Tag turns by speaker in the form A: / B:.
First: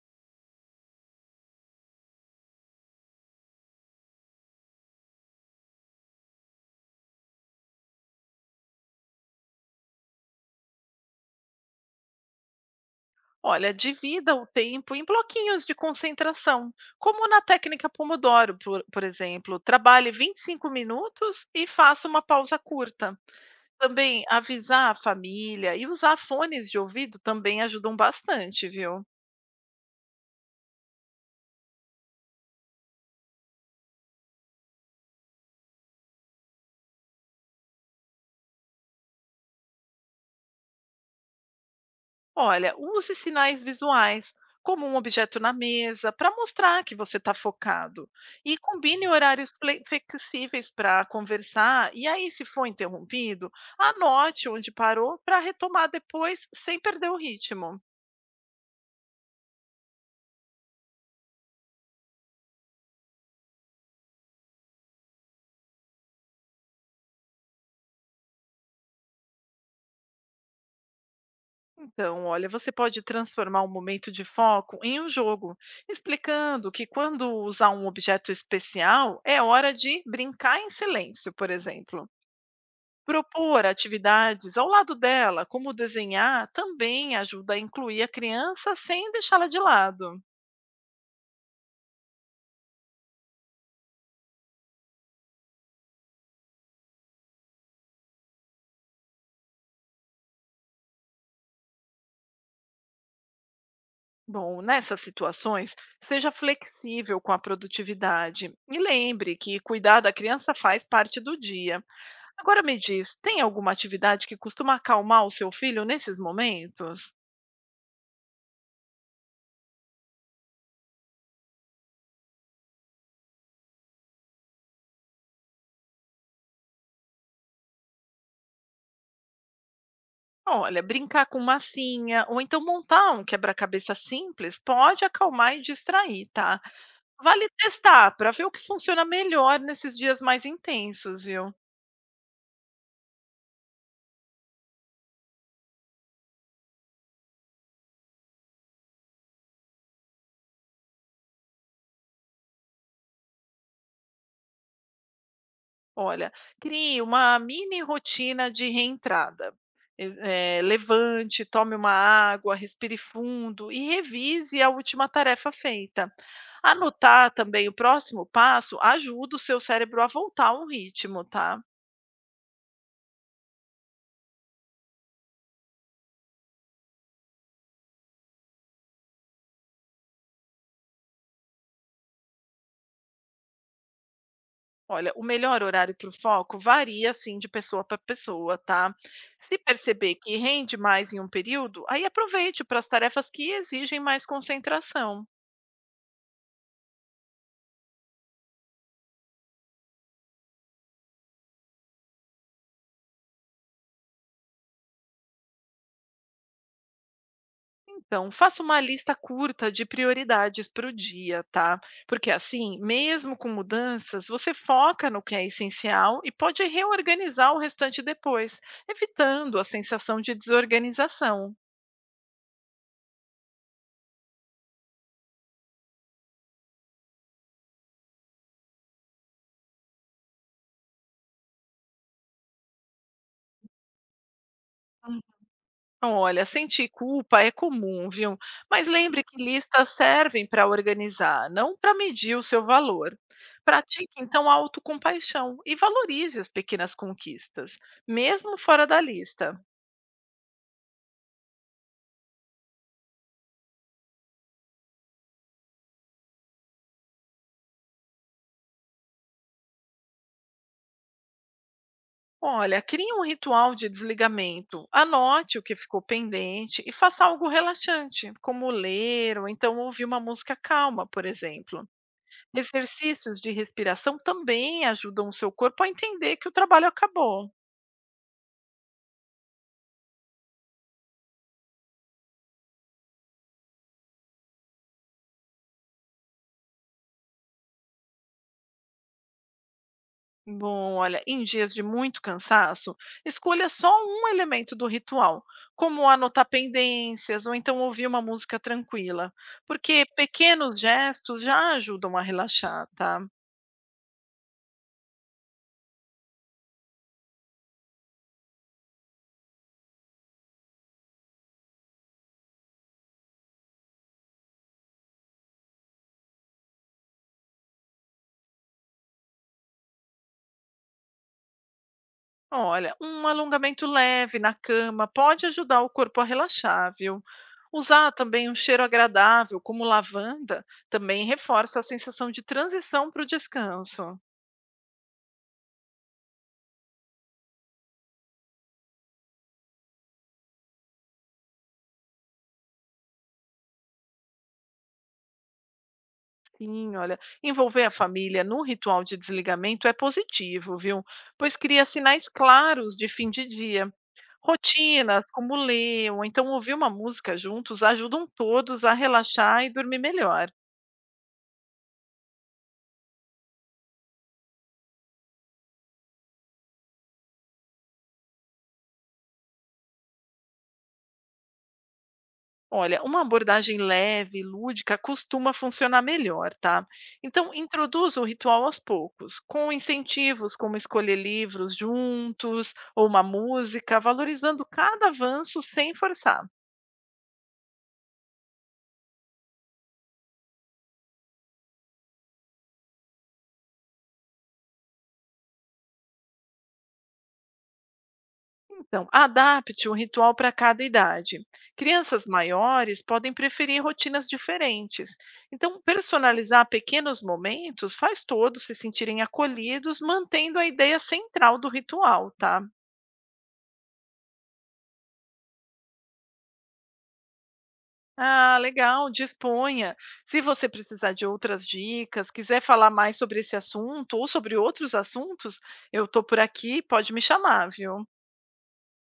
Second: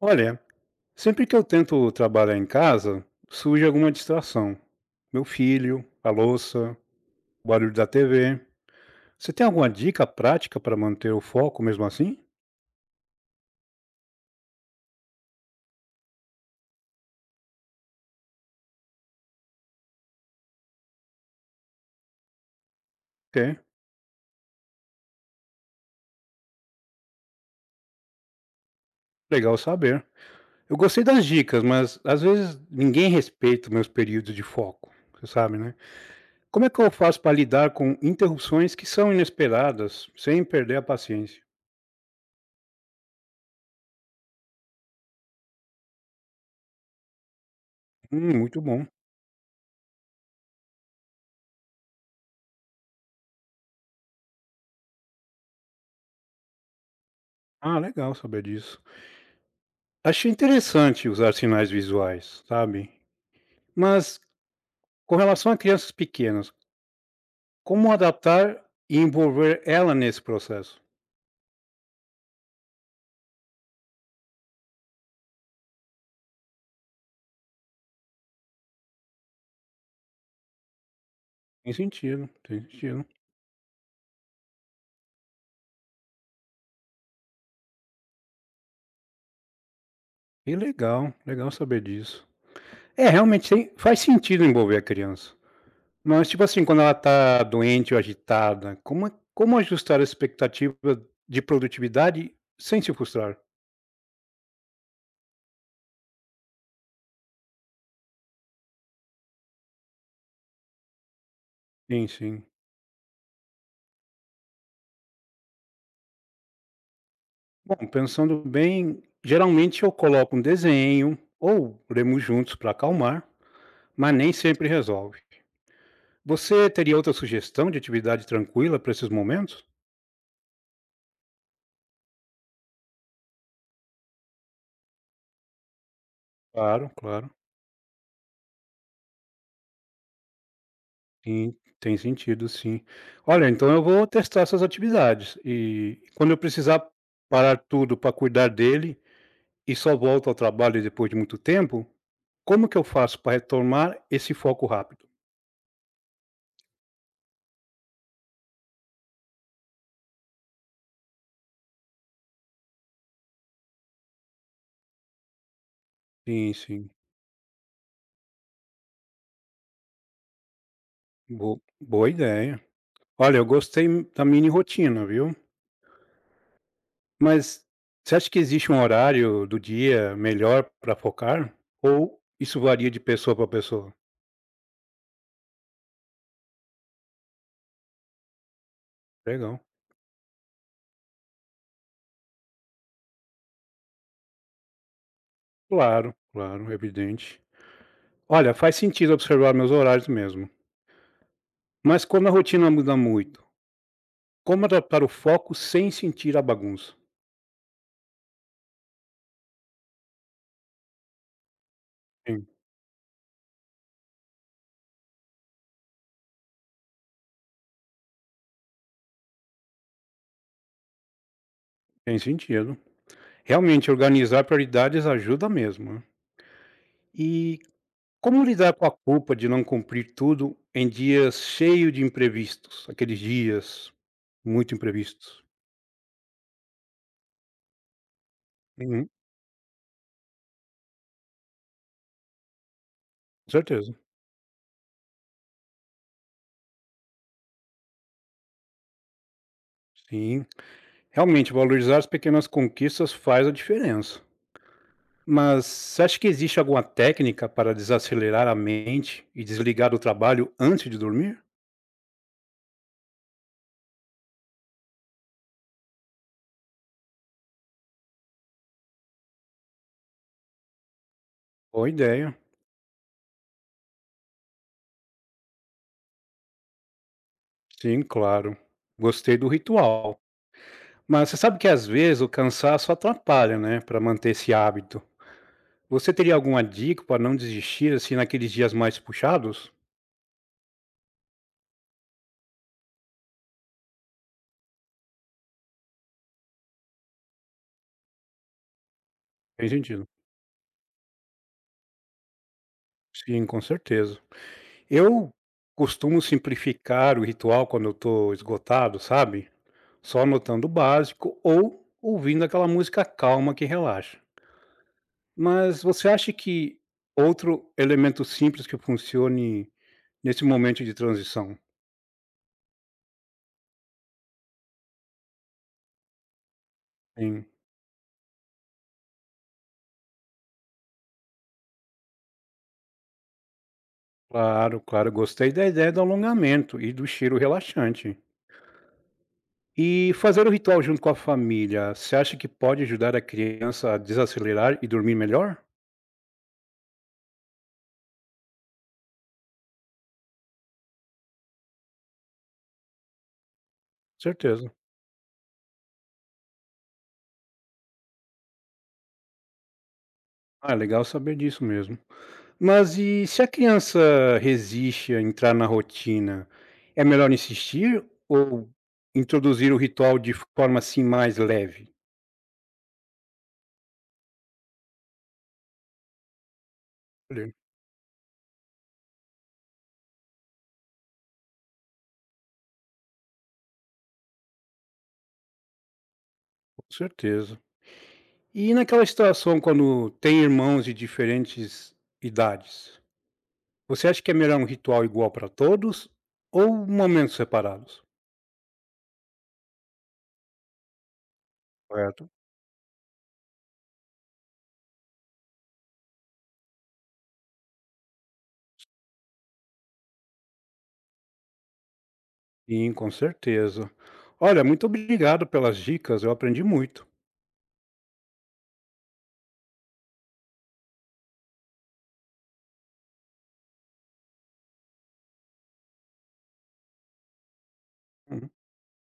A: Olha, sempre que eu tento trabalhar em casa, surge alguma distração. Meu filho, a louça, o barulho da TV. Você tem alguma dica prática para manter o foco mesmo assim?
B: Olha, divida o tempo em bloquinhos de concentração, como na técnica Pomodoro, por exemplo. Trabalhe 25 minutos e faça uma pausa curta.
A: Ok,
B: Também avisar a família e usar fones de ouvido também ajudam bastante, viu?
A: legal saber. Eu gostei das dicas, mas às vezes ninguém respeita meus períodos de foco. Você sabe, né? Como é que eu faço para lidar com interrupções que são inesperadas, sem perder a paciência?
B: Olha, use sinais visuais, como um objeto na mesa, para mostrar que você está focado. E
A: Muito bom.
B: combine horários flexíveis para conversar. E aí, se for interrompido, anote onde parou para retomar depois, sem perder o
A: Ah,
B: ritmo.
A: legal saber disso. Achei interessante usar sinais visuais, sabe? Mas com relação a crianças pequenas, como adaptar e envolver ela nesse processo?
B: Então, olha, você pode transformar um momento de foco em um jogo, explicando que quando usar um objeto especial, é hora de brincar em silêncio, por
A: Tem
B: exemplo.
A: sentido, tem sentido.
B: Propor atividades ao lado dela, como desenhar, também ajuda a incluir a criança sem deixá-la de lado.
A: Que legal, legal saber disso. É, realmente tem, faz sentido envolver a criança. Mas, tipo assim, quando ela tá doente ou agitada, como, é, como ajustar a expectativa de produtividade sem se frustrar?
B: Bom, nessas situações, seja flexível com a produtividade e lembre que cuidar da criança faz parte do dia.
A: Sim, sim.
B: Agora me diz, tem alguma atividade que costuma acalmar o seu filho nesses momentos?
A: Bom, pensando bem, geralmente eu coloco um desenho ou lemos juntos para acalmar, mas nem sempre resolve. Você teria outra sugestão de atividade tranquila para esses momentos?
B: Olha, brincar com massinha ou então montar um quebra-cabeça simples pode acalmar e distrair, tá?
A: Claro, claro.
B: Vale testar para ver o que funciona melhor nesses dias mais intensos, viu.
A: Sim, tem sentido sim. Olha, então eu vou testar essas atividades e quando eu precisar parar tudo para cuidar dele e só volto ao trabalho depois de muito tempo, como que eu faço para retomar esse foco rápido?
B: Olha, crie uma mini rotina de reentrada. E levante, tome uma água, respire fundo e revise a última tarefa feita.
A: Sim, sim.
B: Anotar também o próximo passo ajuda o seu cérebro a voltar ao ritmo, tá.
A: Bo boa ideia. Olha, eu gostei da mini rotina, viu? Mas você acha que existe um horário do dia melhor para focar? Ou isso varia de pessoa para pessoa?
B: Olha, o melhor horário para o foco varia assim de pessoa para pessoa, tá? Se
A: Legal.
B: perceber que rende mais em um período, aí aproveite para as tarefas que exigem mais concentração.
A: Claro, claro, evidente. Olha, faz sentido observar meus horários mesmo. Mas quando a rotina muda muito, como adaptar o foco sem sentir a bagunça?
B: Então, faça uma lista curta de prioridades para o dia, tá? Porque
A: Sim,
B: assim, mesmo com mudanças, você foca no que é essencial e pode reorganizar o restante depois, evitando a sensação de desorganização.
A: tem sentido. Realmente, organizar prioridades ajuda mesmo, né? E como lidar com a culpa de não cumprir tudo em dias cheios de imprevistos? Aqueles dias muito imprevistos.
B: Olha, sentir culpa é comum, viu? Mas
A: Uhum,
B: lembre que listas servem para organizar, não para medir o seu valor.
A: com certeza.
B: Pratique então a autocompaixão e valorize as pequenas conquistas, mesmo fora da lista.
A: Sim. Realmente, valorizar as pequenas conquistas faz a diferença. Mas você acha que existe alguma técnica para desacelerar a mente e desligar do trabalho antes de dormir?
B: Olha, crie um ritual de desligamento, anote o que ficou pendente e faça algo relaxante, como ler ou então ouvir uma música calma, por exemplo.
A: Boa ideia.
B: Exercícios de respiração também ajudam o seu corpo a entender que o trabalho acabou.
A: Sim, claro. Gostei do ritual. Mas você sabe que às vezes o cansaço atrapalha, né, para manter esse hábito. Você teria alguma dica para não desistir assim naqueles dias mais puxados?
B: Bom, olha, em dias de muito cansaço, escolha só um elemento do ritual, como anotar pendências ou então ouvir uma música tranquila,
A: Tem
B: porque
A: sentido.
B: pequenos gestos já ajudam a relaxar, tá?
A: Sim, com certeza. Eu costumo simplificar o ritual quando eu tô esgotado, sabe? Só anotando o básico ou ouvindo aquela música calma que relaxa. Mas você acha que outro elemento simples que funcione nesse momento de transição?
B: Olha, um alongamento leve na cama pode ajudar o corpo a relaxar, viu?
A: Sim,
B: Usar também um cheiro agradável, como lavanda, também reforça a sensação de transição para o descanso.
A: claro, claro, gostei da ideia do alongamento e do cheiro relaxante. E fazer o ritual junto com a família, você acha que pode ajudar a criança a desacelerar e dormir melhor?
B: Sim, olha, envolver a família num ritual de desligamento é positivo, viu? Pois cria sinais claros de fim de dia.
A: Certeza.
B: Rotinas, como ler, ou então ouvir uma música juntos, ajudam todos a relaxar e dormir melhor.
A: Ah, é legal saber disso mesmo. Mas e se a criança resiste a entrar na rotina, é melhor insistir ou introduzir o ritual de forma assim mais leve?
B: Olha, uma abordagem leve, lúdica, costuma funcionar melhor, tá? Então, introduza o ritual aos poucos, com incentivos como escolher livros juntos ou uma música, valorizando cada avanço sem forçar.
A: Certeza. E naquela situação quando tem irmãos de diferentes idades, você acha que é melhor um ritual igual para todos ou momentos separados?
B: Então, adapte um ritual para cada idade. Crianças
A: Correto.
B: maiores podem preferir rotinas diferentes. Então, personalizar pequenos momentos faz todos se sentirem acolhidos, mantendo a ideia central do ritual, tá?
A: Sim, com certeza. Olha, muito obrigado pelas dicas, eu aprendi muito.
B: Ah, legal, disponha. Se você precisar de outras dicas, quiser falar mais sobre esse assunto ou sobre outros assuntos, eu estou por aqui, pode me chamar, viu?